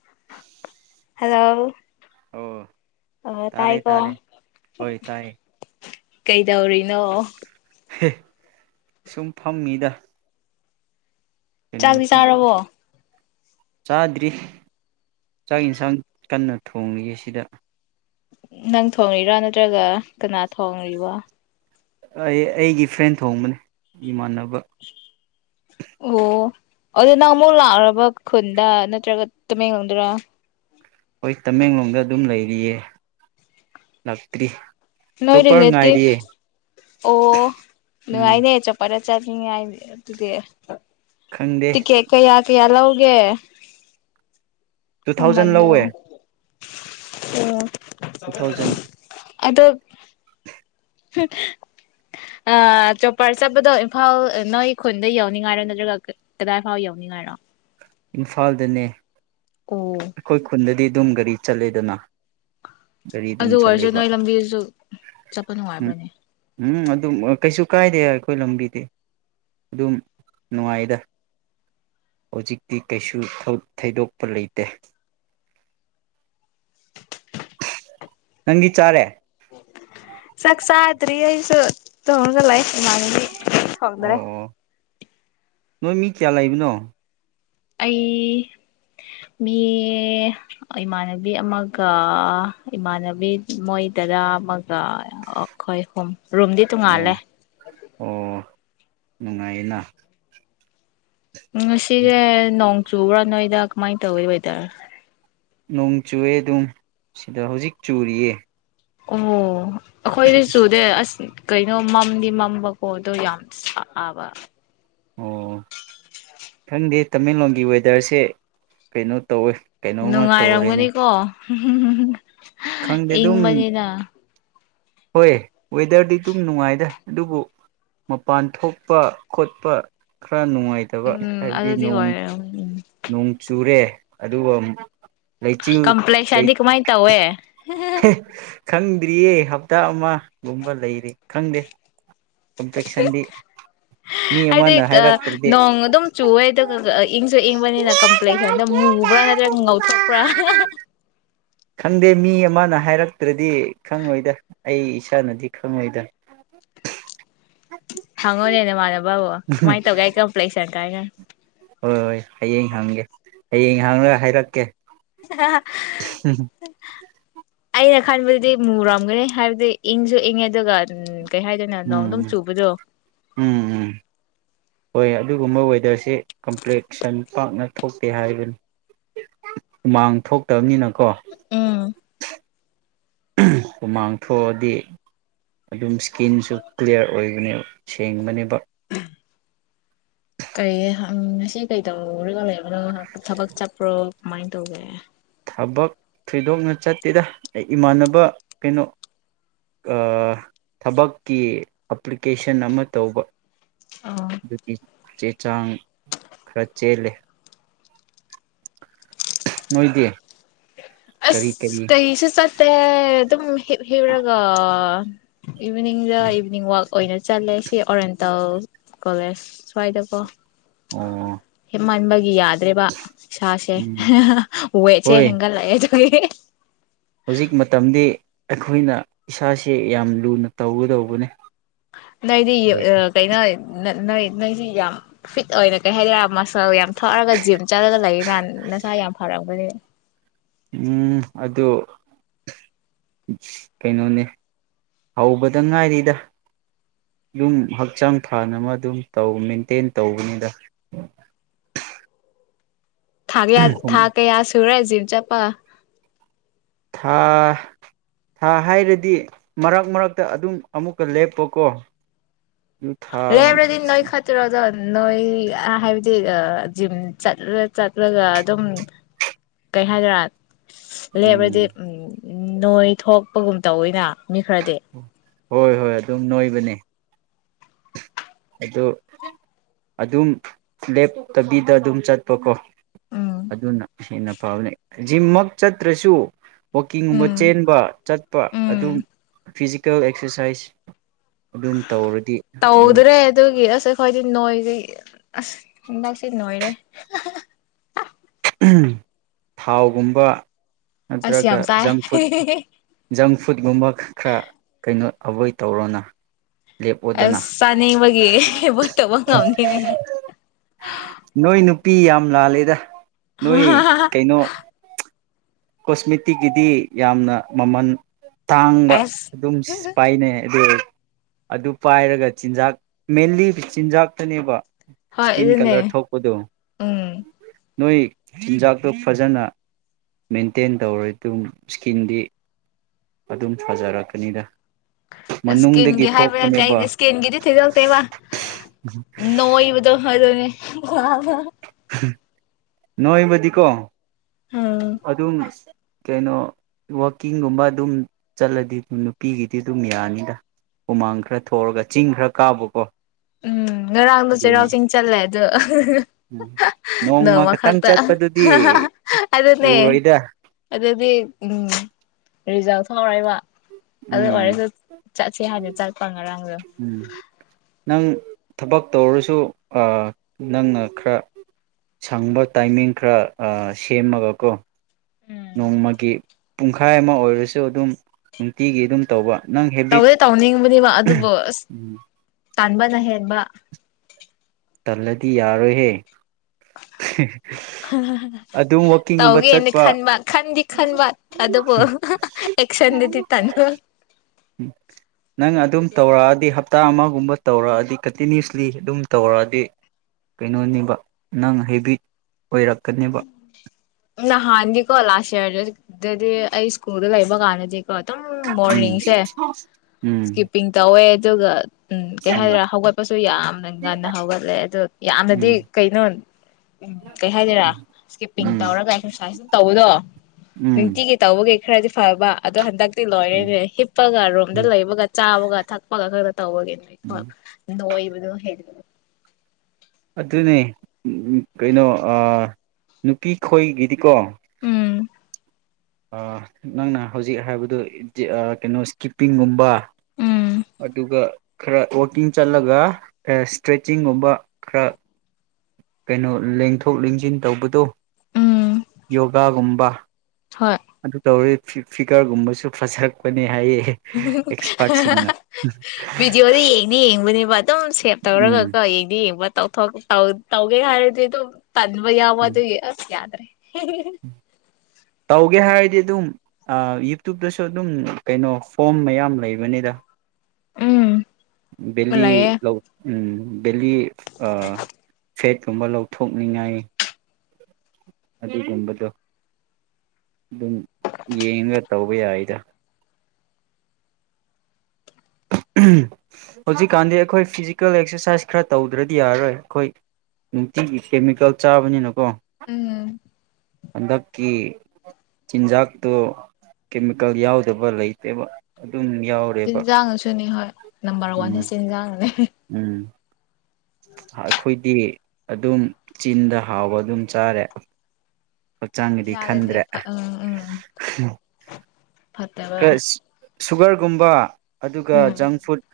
[unintelligible] Hello ꯑꯣ ꯑ ꯇꯥꯔꯦ ꯇꯥꯔꯦ ꯇꯥꯏꯀꯣ ꯍꯣꯏ ꯇꯥꯔꯦ ꯀꯩꯗꯧꯔꯤꯅꯣ ꯁꯨꯝ ꯐꯝꯃꯤꯗ ꯀꯩꯅꯣ ꯆꯥꯛꯗꯤ ꯆꯥꯔꯕꯣ ꯆꯥꯗ꯭ꯔꯤ ꯆ ꯏꯟꯁꯥꯡ ꯀꯅ ꯊꯣꯡꯂꯤꯉꯦꯁꯤꯗ ꯅꯪ ꯊꯣꯡꯉꯔꯥ ꯅꯠꯇ꯭ꯔꯒ ꯀꯅꯥ ꯊꯣꯡꯔꯤꯕ ꯑꯩ ꯑꯩꯒꯤ ꯐ꯭ꯔꯦꯟ ꯊꯣꯡꯕꯅꯦ ꯏꯃꯥꯟꯅꯕ ꯑꯣ ꯑꯗꯨꯗ ꯅꯪ ꯑꯃꯨꯛ ꯂꯥꯛꯔꯕ ꯈꯨꯟꯗ ꯅꯠꯇ꯭ꯔꯒ ꯇꯨꯃꯦꯡꯡꯂꯧꯗꯔꯥ ꯍꯣꯏ ꯇꯃꯦꯡꯂꯣꯡꯗ ꯑꯗꯨꯝ ꯂꯩꯔꯤꯌꯦ ꯂꯥꯛꯇ꯭ꯔꯤ ꯅꯣꯏ ꯆꯣꯞꯄꯔ ꯔꯤꯂꯦꯇꯤꯚ ꯉꯥꯏꯔꯤꯌꯦ ꯑꯣ ꯎꯝ ꯅꯅꯨꯡꯉꯥꯏꯅꯦ ꯆꯄꯔꯦ ꯆꯠꯅꯤꯡꯉ ꯑꯗꯨꯗꯤ ꯈꯪꯗꯦ ꯇ ꯀꯦ ꯀꯩ ꯌꯥ ꯌꯥꯂꯥꯎꯒꯦ ꯇꯨ ꯊꯥꯎꯖꯟ ꯂꯧꯋꯦ ꯑꯣ ꯇꯨ ꯊꯥꯎꯖꯟ ꯑꯗꯣ [unintelligible] ꯆꯣꯄꯥꯔ ꯆꯠꯄꯗꯣ ꯏꯝꯐꯥꯜ ꯅꯣꯏ ꯈꯨꯟꯗ ꯌꯧꯅꯤꯡꯉꯥꯏꯔꯣ ꯅꯠꯇ꯭ꯔꯒ ꯀꯗꯥꯏ ꯐꯥꯎ ꯌꯧꯅꯤꯡꯉꯥꯏꯔꯣ ꯏꯝꯐꯥꯜꯗꯅꯦ ꯑꯣ ꯑꯩꯈ‌ꯣꯏ ꯈꯨꯟꯗꯗꯤ ꯑꯗꯨꯝ ꯒꯥꯔꯤ ꯆꯠꯂꯦꯗꯅ ꯒꯥꯔꯤ ꯑꯗꯨꯝ ꯑꯗꯨ ꯑꯣꯏꯔꯁꯨ ꯆꯠꯂꯦꯕ ꯅꯣꯏ ꯂꯝꯕꯤꯗꯨꯁꯨ ꯆꯠꯄ ꯎꯝ ꯅꯨꯡꯉꯥꯏꯕꯅꯦ ꯎꯝ ꯑꯗꯨꯝ ꯀꯩꯁꯨ ꯀꯥꯏꯗꯦ ꯑꯩꯈꯣꯏ ꯂꯝꯕꯤꯗꯤ ꯑꯗꯨꯝ ꯅꯨꯡꯉꯥꯏꯗ ꯍꯧꯖꯤꯛ ꯇꯤ ꯀꯩꯁꯨ ꯊꯩꯗꯣꯛꯄ ꯂꯩꯇꯦ ꯅꯪꯒꯤ ꯆꯥꯔꯦ ꯆꯥꯛ ꯆꯥꯗꯔꯤ ꯑꯩꯁꯨ ꯇꯣꯡꯉꯒ ꯂꯩ ꯏꯃꯥꯟꯅꯕꯤ ꯑꯣ ꯊꯣꯡꯗ꯭ꯔꯦ ꯑꯣ ꯅꯣꯏ ꯃꯤ ꯀꯌꯥ ꯂꯩꯕꯅꯣ ꯑꯩ ꯃꯤ ꯏꯃꯥꯟꯅꯕꯤ ꯑꯃꯒ ꯏꯃꯥꯟꯅꯕꯤ ꯃꯣꯏ ꯗꯥꯗꯥ ꯑꯃꯒ ꯑꯩꯈꯣꯏ ꯑꯍꯨꯝ ꯔꯨꯝꯗꯤ ꯇꯣꯡꯉꯥꯜꯂꯦ ꯅꯨꯡꯉꯥꯏꯅ ꯎꯝ ꯉꯁꯤꯁꯦ ꯅꯣꯡ ꯆꯨꯕꯔ ꯅꯣꯏꯗ ꯀꯃꯥꯥꯏ ꯇꯧꯏ ꯋ‌ꯦꯗꯔ ꯅꯣꯡ ꯆꯨꯑꯦ ꯑꯗꯨꯝ ꯁꯤꯗ ꯍꯧꯖꯤꯛ ꯆꯨꯔꯤꯌꯦ ꯑꯣ ꯑꯩꯈꯣꯏꯗꯤ ꯑꯁ ꯆꯨꯗꯦ ꯑꯁ ꯀꯩꯅꯣ ꯃꯝꯗꯤ ꯃꯝꯕꯀꯣ ꯑꯗ‌ꯣ ꯌꯥꯝ ꯁꯥꯕ ꯑꯣ ꯈꯪꯗꯦ ꯇꯃꯦꯡꯂꯣꯡꯒꯤ ꯋꯦꯗꯔꯁꯦ ꯀꯩꯅꯣ ꯇꯧꯋꯦ ꯀꯩꯅꯣꯝꯃ ꯇꯧꯔꯦꯅꯦ ꯅꯨꯡꯉꯥꯏꯔꯝꯒꯅꯤꯀꯣ ꯎꯝ ꯈꯪꯗꯦ ꯏꯪ ꯑꯗꯨꯝ ꯕꯅꯤꯗ ꯍꯣꯏ ꯋꯦꯗꯔꯗꯤ ꯑꯗꯨꯝ ꯅꯨꯡꯉꯥꯏꯗ ꯑꯗꯨꯕꯨ ꯃꯄꯥꯟ ꯊꯣꯛꯄ ꯈꯣꯠꯄ ꯈꯔ ꯅꯨꯡꯉꯥꯏꯇꯕ ꯎꯝ ꯍꯥꯏꯕꯗꯤ ꯑꯗꯨꯗꯤ ꯅꯣꯡ ꯑꯣꯏꯔꯝ ꯎꯝ ꯅꯣꯡ ꯆꯨꯔꯦ ꯑꯗꯨꯒ ꯃꯨꯛ ꯀꯝꯄ꯭ꯂꯦꯛꯁ ꯑꯅꯤ ꯀꯃꯥꯏ ꯇꯧꯋꯦ ꯈꯪꯗ꯭ꯔꯤꯌꯦ ꯍꯞꯇꯥ ꯑꯃ ꯂꯨꯝꯕ ꯂꯩꯔꯤ ꯈꯪꯗꯦ ꯀꯝꯄ꯭ꯂꯦꯛꯁꯟꯗꯤ ꯃꯤ ꯍꯥꯏꯗꯤ ꯑꯃꯅ ꯍꯥꯏꯔꯛꯇ꯭ꯔꯗꯤ ꯅꯣꯡ ꯑꯗꯨꯝ ꯆꯨꯋꯦ ꯑꯗꯨꯒ ꯏꯪꯁꯨ ꯌꯦꯡꯕꯅꯤꯅ ꯀꯝꯄ꯭ꯂꯦꯛꯁꯟꯗꯣ ꯃꯨꯕ꯭ꯔꯥ ꯅꯠꯇ꯭ꯔꯒ ꯉꯧꯊꯣꯛꯄ꯭ꯔꯥ ꯈꯪꯗꯦ ꯃꯤ ꯑꯃꯅ ꯍꯥꯏꯔꯛꯇ꯭ꯔꯗꯤ ꯈꯪꯉꯣꯏꯗ ꯑꯩ ꯏꯁꯥꯅꯗꯤ ꯈꯪꯉꯣꯏꯗ ꯍꯪꯉꯣꯅꯦ ꯅꯃꯥꯟꯅꯕ ꯍꯪꯉ‌ꯣ ꯀꯃꯥꯏꯅ ꯇꯧꯒꯦ ꯑꯩ ꯀꯝꯄ꯭ꯂ‌ꯦꯛꯁꯟ ꯥꯏꯒ ꯍ ꯑꯩꯌꯦ ꯍꯒꯦ ꯍꯌꯦꯡ ꯍꯥꯡꯅꯒ ꯍꯥꯏꯔꯛꯀꯦ ꯑ ꯈꯟꯕꯗꯗꯤ ꯃꯨꯔꯝꯒꯅꯤ ꯍꯥꯏꯕꯗꯤ ꯏꯪꯁꯨ ꯏꯪꯉꯦ ꯑꯗꯨꯒ ꯀꯩ ꯍꯥꯏꯗꯅ ꯅꯣꯡ ꯑꯗꯨꯝ ꯎꯝ ꯆꯨꯕꯗꯣ ꯎꯝ ꯎꯝ ꯍꯣꯏ ꯑꯗꯨꯒꯨꯝꯕ ꯋꯦꯗꯔꯁꯦ ꯀꯝꯄ꯭ꯂꯦꯛꯁꯟ ꯄꯥꯛꯅ ꯊꯣꯛꯇꯦ ꯍꯥꯏꯕꯅꯤ ꯎꯃꯥꯡ ꯊꯣꯛꯇꯕꯅꯤꯅ ꯀꯣ ꯎꯝ ꯍꯨꯃꯥꯡꯊꯣꯛꯑꯗꯤ ꯑꯗꯨꯝ ꯏꯁꯀꯤꯔꯤꯟꯁꯨ ꯀ꯭ꯂꯤꯌꯥꯔ ꯑꯣꯏꯕꯅꯦꯕ ꯁꯦꯡꯕꯅꯦꯕ ꯀꯔꯤꯪ ꯉꯁꯤ ꯀꯩ ꯇꯧꯔꯒ ꯂꯩꯕ ꯑꯣ ꯊꯕꯛ ꯆꯠꯄ꯭ꯔꯣ ꯃꯥꯏꯗꯧꯒ ꯊꯕꯛ ꯊꯣꯏꯗꯣꯛꯅ ꯆꯠꯇꯦꯗ ꯑꯩ ꯏꯃꯥꯟꯅꯕ ꯀꯩꯅꯣ ꯊꯕꯛꯀꯤ ꯑꯦꯄ꯭ꯂꯤꯀꯦꯁꯟ ꯑꯃ ꯇꯧꯕ ꯑꯣ ꯑꯗꯨꯄꯤ ꯆꯦ ꯆꯥꯡ ꯈꯔ ꯆꯦꯜꯂꯦ ꯃꯣꯏꯗꯤꯌꯦ ꯑꯁ ꯀꯩꯁꯤꯦ ꯆꯠ ꯑꯦ ꯑꯗꯨꯝ ꯍ꯭ꯔꯒ ꯎ ꯏꯚꯅꯤꯡꯗ ꯏꯚꯅꯤꯡ ꯋꯥꯋꯥꯛ ꯑꯣꯏꯅ ꯆꯠꯂꯦ ꯁꯤ ꯑꯣꯔꯦꯟꯇꯜ ꯀꯣꯂꯦꯖ ꯁ꯭ꯋꯥꯏꯗꯀꯣ ꯑꯣ ꯍꯦꯃꯕ ꯌꯥ ꯑꯗꯨꯦꯕ ꯁꯥꯥꯁꯦ ꯎꯝ ꯍꯨꯋꯦ ꯆꯦ ꯍꯣꯏ ꯍꯂ ꯀꯩꯦ ꯍꯧꯖꯤꯛ ꯃꯇꯝꯗꯤ ꯑꯩꯈꯣꯏꯅ ꯏꯁꯥꯥꯁ ꯌꯥꯝ ꯂꯨꯅ ꯇꯧꯒꯗꯧꯕꯅꯤ ꯅ ꯏꯗꯤ ꯀꯩꯅꯩꯅ ꯅꯣꯏ ꯅꯣꯏꯁꯤ ꯌꯥꯝ ꯐꯤꯠ ꯑꯣꯏꯅ ꯀꯩ ꯍꯥꯏꯔꯛ ꯃꯥ ꯐꯧ ꯌꯥꯝ ꯊꯛꯑꯒ ꯖꯤꯝ ꯆꯠꯂꯒ ꯂꯩ ꯅꯍꯥꯟ ꯅꯁꯥ ꯌꯥꯝ ꯐꯔꯝꯒꯅꯤ ꯎꯝ ꯑꯗꯨ ꯀꯩꯅꯣꯅꯦ ꯍꯧꯕꯗ ꯉꯥꯏꯔꯤꯗ ꯑꯗꯨꯝ ꯍꯛꯆꯥꯡ ꯐꯥꯅꯕ ꯑꯗꯨꯝ ꯇꯧ ꯃꯦꯟꯇꯦꯟ ꯇꯧꯕꯅꯤꯗ ꯊꯥꯒꯦ ꯊꯒꯦ ꯌꯥꯁ ꯊꯨꯔꯥꯏꯁꯤ ꯆꯄ ꯊꯥ ꯊꯥ ꯍꯥꯏꯔꯗꯤ ꯃꯔꯛ ꯃꯔꯛꯇ ꯑꯗꯨꯝ ꯑꯃꯨꯛꯀ ꯂꯦꯞꯄꯀꯣ ꯂꯩ ꯌꯥꯝ ꯅꯣꯏ ꯈꯇꯔꯗ ꯅꯣꯏ ꯍꯥꯏꯕꯗꯤ ꯖꯤꯝ ꯆꯠꯂ ꯆꯠꯂꯒ ꯑꯗꯨꯝ ꯀꯩ ꯍꯥꯏꯗꯣꯏꯔꯥ ꯂꯩꯕꯔꯗꯤ ꯎꯝ ꯎ ꯅꯣꯏ ꯊꯣꯛꯄꯒꯨꯝ ꯇꯧꯋꯏꯅ ꯃꯤ ꯈꯔꯗꯤ ꯍꯣꯏ ꯍꯣꯏ ꯑꯗꯨꯝ ꯅꯣꯏꯕꯅꯦ ꯑꯗꯣ ꯑꯗꯨꯝ ꯂꯦꯞꯇꯕꯤꯗ ꯑꯗꯨꯝ ꯆꯠꯄꯀꯣ ꯎꯝ ꯑꯗꯨꯅ ꯍꯟꯅ ꯄꯥꯥꯎꯅꯦ ꯖꯤꯝꯃꯛ ꯆꯠꯇ꯭ꯔꯁꯨ ꯋꯥꯛꯀꯤꯡꯒꯨꯝꯕ ꯎꯝ ꯆꯦꯟꯕ ꯆꯠꯄ ꯑꯗꯨꯝ ꯎꯝ ꯐꯤꯖꯤꯀꯦꯜ ꯑꯦꯛꯁꯔꯁꯥꯏꯁ ꯑꯗꯨꯝ ꯇꯧꯔꯗꯤ ꯑꯗꯨꯝ ꯇꯧꯗ꯭ꯔꯦ ꯑꯗꯨꯒꯤ ꯑꯁ ꯑꯩꯈꯣꯏꯗꯤ ꯅꯣꯏꯁꯦ ꯑꯁ ꯍ ꯂꯥꯛꯁꯤ ꯅꯣꯏꯔꯦ ꯊꯥꯎꯒꯨꯝꯕ ꯑꯁ ꯅꯠꯇ꯭ꯔꯒ ꯌꯥꯝ ꯆꯥꯏ ꯖꯪ ꯐꯨꯗ ꯖꯪ ꯐꯨꯗꯀꯨꯝꯕ ꯈꯔ ꯀꯩꯅꯣ ꯑꯕꯣꯏ ꯇꯧꯔꯅ ꯑꯁ ꯆꯥꯅꯤꯡꯕꯒꯤꯅꯦ ꯄꯣꯠꯇꯧꯕ ꯉꯝꯅꯤꯅꯦ ꯄꯤ ꯌꯥꯝ ꯂꯥꯜꯂꯦꯗ ꯅꯣꯏ ꯀꯩꯅꯣ ꯀꯣꯁꯃꯦꯇꯤꯛꯀꯤꯗꯤ ꯌꯥꯝꯅ ꯃꯃꯜ ꯇꯥꯡꯕ ꯑꯁ ꯑꯗꯨꯝ ꯄꯥꯏꯅꯩ ꯑꯗꯨ ꯑꯗꯨ ꯄꯥꯏꯔꯒ ꯆꯤꯟꯖꯥꯛ ꯃꯦꯟꯂꯤ ꯆꯤꯟꯖꯥꯛꯇꯅꯦꯕ ꯍ ꯏꯁꯀꯤꯟ ꯏꯅꯦ ꯀꯂꯔ ꯊꯣꯛꯄꯗꯣ ꯎꯝ ꯅꯣꯏ ꯆꯤꯟꯖꯥꯛꯇꯨ ꯐꯖꯅ ꯃꯦꯟꯇꯦꯟ ꯇꯧꯔ ꯑꯗꯨꯝ ꯏꯁꯀꯤꯟꯗꯤ ꯑꯗꯨꯝ ꯐꯖꯔꯛꯀꯅꯤꯗ ꯃꯅꯨꯡꯗꯒꯤ ꯏꯁꯀꯤꯟꯒꯤ ꯍꯥꯏꯕ ꯅꯠꯇꯦ ꯊꯣꯛꯄꯅꯦꯕ ꯑꯩꯗꯤ ꯏꯁꯀꯤꯟꯒꯤꯗꯤ ꯊꯣꯏꯗꯣꯛꯇꯦꯕ ꯅꯣꯏꯕꯗꯣ ꯑꯗꯨꯅꯦ ꯋꯥ ꯅꯣꯣꯏꯃꯗꯤꯀꯣ ꯎꯝ ꯑꯗꯨꯗꯅ ꯀꯩꯅꯣ ꯋꯥꯛꯀꯤꯡꯒꯨꯝꯕ ꯑꯗꯨꯝ ꯆꯠꯂꯗꯤ ꯅꯨꯄꯤꯒꯤꯗꯤ ꯑꯗꯨꯝ ꯌꯥꯅꯤꯗ ꯍꯨꯃꯥꯡ ꯈꯔ ꯊꯣꯛꯑꯒ ꯆꯤꯡ ꯈꯔ ꯀꯥꯕꯀꯣ ꯎꯝ ꯉꯔꯥꯡꯗꯣ ꯆꯩꯔꯥꯎ ꯑꯗꯨꯅ ꯆꯤꯡ ꯆꯜꯂꯦ ꯑꯗꯣ ꯎꯝ ꯅꯣꯡꯃ ꯈꯛꯇꯪ ꯈꯛꯇ ꯆꯠꯄꯗꯨꯗꯤ ꯑꯗꯨꯗꯅꯦ ꯎꯔꯣꯏꯗ ꯑꯗꯨꯗꯅꯦꯦ ꯎꯝ ꯔꯤꯖꯜꯠ ꯐꯥꯎꯔꯏꯕ ꯑꯗ ꯎꯝ ꯋꯥꯔꯁ ꯆꯁꯤ ꯍꯥꯏꯅꯤ ꯐꯉꯔ ꯎꯝ ꯅꯪ ꯊꯕꯛ ꯇꯧꯔꯁꯨ ꯅꯪꯅ ꯈꯔ ꯁꯪꯕ ꯇꯥꯏꯃꯤꯡ ꯈꯔ ꯁꯦꯝꯃꯒꯀꯣ ꯎꯝ ꯅꯣꯡꯃꯒꯤ ꯄꯨꯡꯈꯥꯏ ꯑꯃ ꯑꯣꯏꯔꯁꯨ ꯑꯗꯨꯝ ꯅꯨꯡꯇꯤꯒꯤ ꯑꯗꯨꯝ ꯇꯧꯕ ꯅꯪ ꯍꯦꯕꯤꯠ ꯇꯧꯗꯦ ꯇꯧꯅꯤꯡꯕꯅꯦꯕ ꯑꯗꯨꯕꯨ ꯑꯁ ꯇꯥꯟꯕꯅ ꯍꯦꯟꯕ ꯇꯜꯂꯗꯤ ꯌꯥꯔꯣꯏꯍꯦ ꯑꯗꯨꯝ ꯋꯥꯛꯀꯤꯡꯒꯨꯝꯕ ꯇꯧꯒꯦꯅ ꯆꯠꯄ ꯈꯟꯕ ꯈꯟꯗꯤ ꯈꯟꯕ ꯑꯗꯨꯕꯨ ꯑꯦꯛꯁꯟꯗꯨꯗꯤ ꯇꯟꯕ ꯅꯪ ꯑꯗꯨꯝ ꯇꯧꯔꯛꯑꯗꯤ ꯍꯞꯇꯥ ꯑꯃꯒꯨꯝꯕ ꯇꯧꯔꯛꯑꯗꯤ ꯀꯟꯇꯤꯅ꯭ꯌꯨꯁꯂꯤ ꯑꯗꯨꯝ ꯇꯧꯔꯛꯑꯗꯤ ꯗꯤ ꯀꯩꯅꯣꯅꯤꯕ ꯅꯪ ꯍꯥꯏꯩꯕꯤ ꯅꯍꯗꯤ ꯀꯂꯁ ꯍꯥꯏ ꯏꯗꯗꯤ ꯑꯩ ꯁꯀꯨꯜ ꯀꯩꯃ ꯀꯥꯟꯅꯗꯤ ꯑꯐꯇꯔꯅꯨꯟ ꯎꯝ ꯃꯣꯔꯅꯤꯡꯁꯦ ꯎꯝ ꯏꯁꯀꯤꯞꯄꯤꯡ ꯇꯧꯋꯦ꯫ ꯑꯗꯨꯒ꯫ ꯎꯝ ꯀꯩꯍꯥꯏꯗꯣꯏꯔꯥ ꯍꯧꯒꯠꯄꯁꯨ ꯌꯥꯝꯅ ꯉꯟꯅ ꯍꯧꯒꯠꯂꯦ ꯑꯗꯨ ꯌꯥꯝꯅꯗꯤ ꯎꯝ ꯀꯩꯅꯣ ꯎꯝ ꯀꯩ ꯍꯥꯏꯗꯣꯏꯔꯥ꯫ ꯎꯝ ꯏꯁꯀꯤꯞꯄꯤꯡ ꯎꯝ ꯇꯧꯔꯒ ꯑꯦꯛꯁꯔꯁꯥꯏꯁ ꯑꯗꯨꯝ ꯇꯧꯕꯗꯣ ꯎꯝ ꯅꯨꯡꯇꯤꯒꯤ ꯇꯧꯕꯒꯤ꯫ ꯈꯔꯗꯤ ꯐꯕ ꯑꯗꯣ ꯍꯟꯗꯛ꯫ ꯍꯧꯖꯤꯛꯇꯤ ꯎꯝ ꯂꯣꯏꯔꯦꯅꯦ ꯍꯤꯞꯄꯒ ꯔꯣꯝꯗ ꯎꯝ ꯂꯩꯕꯒ ꯆꯥꯕꯒ ꯊꯛꯄꯒ ꯈꯛꯇ ꯇꯧꯕꯒꯤ ꯅꯣꯏ ꯎꯝ ꯅꯣꯏꯕꯗꯣ ꯍꯩꯒꯠ꯫ ꯑꯗꯨꯅꯦ ꯀꯩꯅꯣ ꯅꯨꯄꯤ ꯈꯣꯏꯒꯤꯗꯤꯀꯣ꯫ ꯎꯝ꯫ ꯑ ꯅꯪꯅ ꯍꯧꯖꯤꯛ ꯍꯥꯏꯕꯗꯨ ꯀꯩꯅꯣ ꯏꯁꯀꯤꯞꯄꯤꯡꯒꯨꯝꯕ꯫ ꯎꯝ ꯑꯗꯨꯒ꯫ ꯈꯔ ꯋꯀꯤꯡ ꯆꯠꯂꯒ ꯈꯔ ꯏꯁꯇ꯭ꯔꯦꯠꯆꯤꯡꯒꯨꯝꯕ ꯈꯔ ꯀꯩꯅꯣ ꯂꯦꯡꯊꯣꯛ ꯂꯦꯡꯁꯤꯟ ꯇꯧꯕꯗꯣ꯫ ꯎꯝ ꯌꯣꯒꯥꯒꯨꯝꯕ꯫ ꯍꯣꯏ ꯑꯗꯨ ꯇꯧꯋꯦ ꯫ ꯐꯤꯒꯔꯒꯨꯝꯕꯁꯨ ꯐꯖꯔꯛꯄꯅꯦ꯫ ꯍꯥꯏꯌꯦ ꯑꯦꯛꯁꯄꯥꯔꯠꯁꯤꯡꯅ ꯕꯤꯗꯤꯑꯣꯗ ꯌꯦꯅꯤ-ꯌꯦꯡꯕꯅꯦꯕ꯫ ꯑꯗꯨꯝ ꯁꯦꯞ ꯎꯝ ꯇꯧꯔꯒꯀꯣ ꯌꯦꯡꯗꯤ-ꯌꯦꯡꯕ꯫ ꯇꯧꯊꯣꯛ ꯇꯧꯒꯦ ꯍꯥꯏꯔꯗꯤ ꯑꯗꯨꯝ꯫ ꯇꯟꯕ ꯌꯥꯎꯕ ꯎꯝ ꯑꯗꯨꯒꯤ ꯌꯥꯗꯔꯦ꯫ ꯍꯦ ꯍꯦ ꯫ ꯇꯧꯒꯦ ꯍꯥꯏꯔꯗꯤ ꯑꯗꯨꯝ ꯌꯨꯇ꯭ꯨꯕꯇꯁꯨ ꯑꯗꯨꯝ ꯀꯩꯅꯣ ꯐꯣꯝ ꯃꯌꯥꯝ ꯂꯩꯕꯅꯤꯗ꯫ ꯎꯝ꯫ ꯕꯦꯂꯤ ꯂꯩꯌꯦ ꯂꯧ꯫ ꯎꯝ ꯕꯦꯂꯤ ꯐꯦꯠ ꯀꯨꯝꯕ ꯂꯧꯊꯣꯛꯅꯤꯡꯉꯥꯏ ꯑꯗꯨꯒꯨꯝꯕꯗꯣ ꯑꯗꯨꯝ ꯌꯦꯡꯉꯒ ꯇꯧꯕ ꯌꯥꯏꯗ꯫ ꯍꯧꯖꯤꯛꯀꯥꯟꯗꯤ ꯑꯩꯈꯣꯏ ꯐꯤꯖꯤꯀꯦꯜ ꯑꯦꯛꯁꯔꯁꯥꯏꯁ ꯈꯔ ꯇꯧꯗ꯭ꯔꯗꯤ ꯌꯥꯔꯔꯣꯏ ꯑꯩꯈꯣꯏ ꯅꯨꯡꯇꯤꯒꯤ ꯀꯦꯃꯤꯀꯦꯜ ꯆꯥꯕꯅꯤꯅꯀꯣ꯫ ꯎꯝ꯫ ꯍꯟꯗꯛꯀꯤ ꯆꯤꯟꯖꯥꯛꯇꯨ ꯀꯦꯃꯤꯀꯦꯜ ꯌꯥꯎꯗꯕ ꯂꯩꯇꯦꯕ꯫ ꯑꯗꯨꯝ ꯌꯥꯎꯔꯦꯕ ꯆꯤꯟꯖꯥꯛꯅꯁꯨꯅꯤ ꯍꯣꯏ꯫ ꯅꯝꯕꯔ ꯋꯥꯟꯗ ꯎꯝ ꯆꯤꯟꯖꯥꯛꯅꯅꯦ ꯫ ꯎꯝ ꯑꯩꯈꯣꯏꯗꯤ꯫ ꯑꯗꯨꯝ ꯆꯤꯟꯗ ꯍꯥꯎꯕ ꯑꯗꯨꯝ ꯆꯥꯔꯦ꯫ ꯍꯛꯆꯥꯡꯒꯤꯗꯤ ꯈꯟꯗ꯭ꯔꯦ꯫ ꯏꯁꯥꯗꯗꯤ ꯎꯝ ꯎꯝ ꯐꯠꯇ°ꯕ꯫ ꯈꯔ ꯁꯨꯒꯔꯒꯨꯝꯕ꯫ ꯑꯗꯨꯒ ꯎꯝ ꯖꯪ ꯐꯨꯗ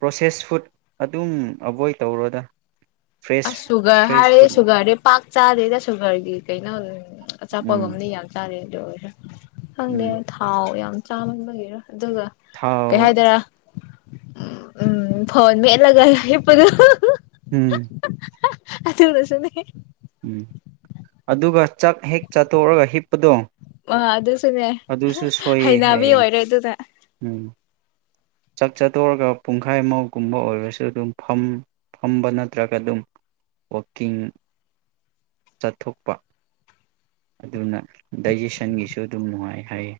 ꯄ꯭ꯔꯣꯁꯦꯁ ꯐꯨꯗ ꯑꯗꯨꯝ ꯑꯦꯕꯣꯏꯠ ꯇꯧꯔꯗ ꯑ ꯁꯨꯒꯔ ꯍꯥꯏꯔꯦ ꯁꯨꯒꯔꯦ ꯄꯥꯛ ꯆꯥꯗꯦ ꯆꯁꯨꯒꯔꯒꯤ ꯀꯩꯅꯜ ꯎꯝ ꯑꯆꯥꯄꯒꯨꯝꯅꯤ ꯌꯥꯝ ꯆꯥꯔꯦ ꯔ ꯈꯪꯗꯦ ꯎꯝ ꯊꯥꯎ ꯌꯥꯝ ꯆꯥꯃꯟꯕꯥꯒꯦꯔꯥ ꯑꯗꯨꯒ ꯀꯩ ꯊꯥꯎ ꯍꯥꯏꯗꯔ ꯎꯝ ꯐꯣꯟ ꯃꯦꯠꯂꯒ ꯑꯩ ꯄꯨꯗ ꯎꯝ ꯑꯥꯗꯨꯒꯥꯁꯨ ꯅꯦ ꯎꯝ ꯑꯗꯨꯒ ꯆꯥꯛ ꯍꯦꯛ ꯆꯥꯊꯣꯛꯑꯒ ꯍꯤꯞꯄꯗꯣ ꯑ ꯑꯗꯨꯁꯨꯅꯦ ꯑꯗꯨꯁꯨ ꯁꯣꯏꯌꯦ ꯍꯩꯅꯕꯤ ꯍꯥꯏꯌꯦ ꯑꯣꯏꯔꯦ ꯑꯗꯨꯅꯦ ꯎꯝ ꯆꯥꯛ ꯆꯠꯇꯣꯔꯒ ꯄꯨꯡꯈꯥꯏꯃꯧꯒꯨꯝꯕ ꯑꯣꯏꯔꯁꯨ ꯑꯗꯨꯝ ꯐ ꯐꯝꯕ ꯅꯠꯇ꯭ꯔꯒ ꯑꯗꯨꯝ ꯋꯥꯛꯀꯤꯡ ꯆꯠꯊꯣꯛꯄ ꯑꯗꯨꯅ ꯗꯥꯏꯖꯦꯁꯟꯒꯤꯁꯨ ꯑꯗꯨꯝ ꯅꯨꯡꯉꯥꯏ ꯍꯥꯏꯌꯦ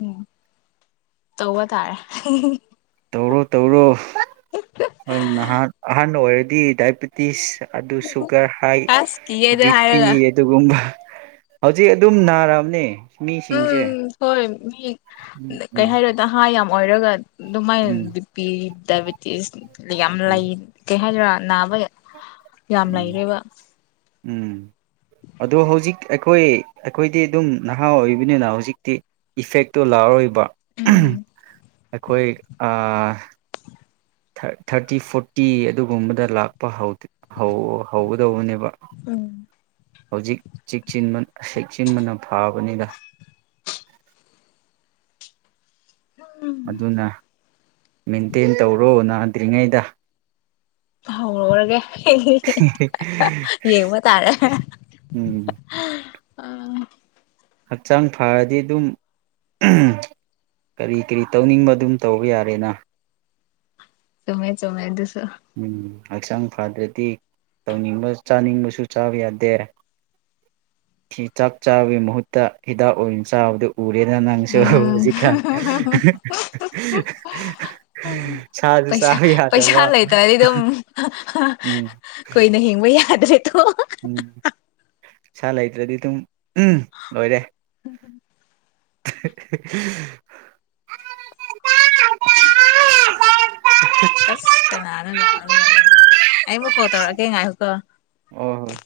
ꯎꯝ ꯇꯧꯕ ꯇꯥꯔꯦ ꯇꯧꯔꯣ ꯇꯧꯔꯣ ꯍ ꯍꯥꯟꯅ ꯑꯣꯏ ꯍꯥꯏꯗꯤ ꯗꯥꯏꯕꯤꯇꯤꯁ ꯑꯗꯨ ꯁꯨꯒꯔ ꯍꯥꯏ ꯑꯁ ꯀꯤꯌꯦꯗ ꯕꯤ ꯄꯤ ꯍꯥꯏꯔꯒ ꯑꯗꯨꯒꯨꯝꯕ ꯍꯧꯖꯤꯛ ꯑꯗꯨꯝ ꯅꯥꯔꯑꯕꯅꯦ ꯎꯝ ꯍꯣꯏ ꯃꯤ ꯎꯝ ꯀꯩ ꯎꯝ ꯍꯥꯏꯔꯣꯗ ꯍꯥꯥ ꯌꯥꯝ ꯃꯣꯏꯔꯣꯒꯥ ꯑꯗꯨꯃꯥꯏ ꯎꯝ ꯕꯤꯄꯤ ꯗꯥꯏꯕꯤꯦꯇꯤꯁ ꯌꯥꯝꯂ ꯎꯝ ꯏꯦ ꯍꯥꯏꯗꯔꯥꯠ ꯅꯥꯕ ꯌꯥꯝ ꯎꯝ ꯂꯩꯔꯦꯕ ꯎꯝ ꯑꯗꯣ ꯍꯧꯖꯤꯛ ꯑꯩꯈꯣꯏ ꯑꯩꯈꯣꯏꯗꯤ ꯑꯗꯨꯝ ꯅꯍꯥ ꯑꯣꯏꯔꯤꯕꯅꯤꯅ ꯍꯧꯖꯤꯛꯇꯤ ꯏꯐꯦꯛꯇꯣ ꯂꯥꯛꯑꯣꯏꯕ ꯎꯝ ꯑꯩꯈꯣꯏ ꯊꯥꯔꯇꯤ ꯐꯣꯔꯇꯤ ꯑꯗꯨꯒꯨꯝꯕꯗ ꯂꯥꯛꯄ ꯍꯧꯒꯗꯧꯕꯅꯦꯕ ꯎꯝ ꯍꯧꯖꯤꯛ ꯆꯦꯛꯁꯤꯟꯕꯅ ꯐꯥꯕꯅꯤꯗ ꯑꯗꯨꯅ ꯃꯦꯟꯇꯦꯟ ꯇꯧꯔꯣꯅ ꯍꯪꯗ꯭ꯔꯤꯉꯩꯗ ꯍꯧꯔꯔꯒꯦ ꯌꯦꯡꯕ ꯇꯥꯔꯦ ꯎꯝ ꯑꯥ ꯍꯛꯆꯥꯡ ꯐꯔꯗꯤ ꯑꯗꯨꯝ ꯀꯔꯤ ꯀꯔꯤ ꯇꯧꯅꯤꯡꯕ ꯑꯗꯨꯝ ꯇꯧꯕ ꯌꯥꯔꯦꯅ ꯆꯃꯦ ꯆꯃꯦ ꯑꯗꯨ ꯎꯝ ꯍꯛꯆꯥꯡ ꯐꯗ꯭ꯔꯗꯤ ꯇꯧꯅꯤꯡꯕ ꯆꯥꯅꯤꯡꯕꯁꯨ ꯆꯥꯕ ꯌꯥꯗꯦ ꯆꯥꯛ ꯆꯥꯕꯒꯤ ꯃꯍꯨꯠꯇ ꯍꯤꯗꯥꯛ ꯑꯣꯏꯅ ꯆꯥꯕꯗꯨ ꯎꯔꯦꯗ ꯅꯪꯁꯨ ꯎꯝ ꯍꯧꯖꯤꯛꯀ ꯁꯥꯁꯨ ꯄꯩꯁꯥ ꯆꯥꯕ ꯄꯩꯁꯥ ꯌꯥꯗꯕ ꯂꯩꯇ꯭ꯔꯗꯤ ꯑꯗꯨꯝ ꯎꯝ ꯀꯨꯏꯅ ꯍꯤꯡꯕ ꯌꯥꯗ꯭ꯔꯦ ꯇꯣ ꯎꯝ ꯏꯁꯥ ꯂꯩꯇ꯭ꯔꯗꯤ ꯑꯗꯨꯝ ꯂꯣꯏꯔꯦ [unintelligible] ꯏꯅ ꯉꯅꯥꯅꯔꯤ ꯑꯩꯃꯨ ꯀꯣꯧ ꯇꯧꯔ ꯀꯩꯉꯥꯏꯌ ꯀꯣ ꯑ ꯍꯣꯏ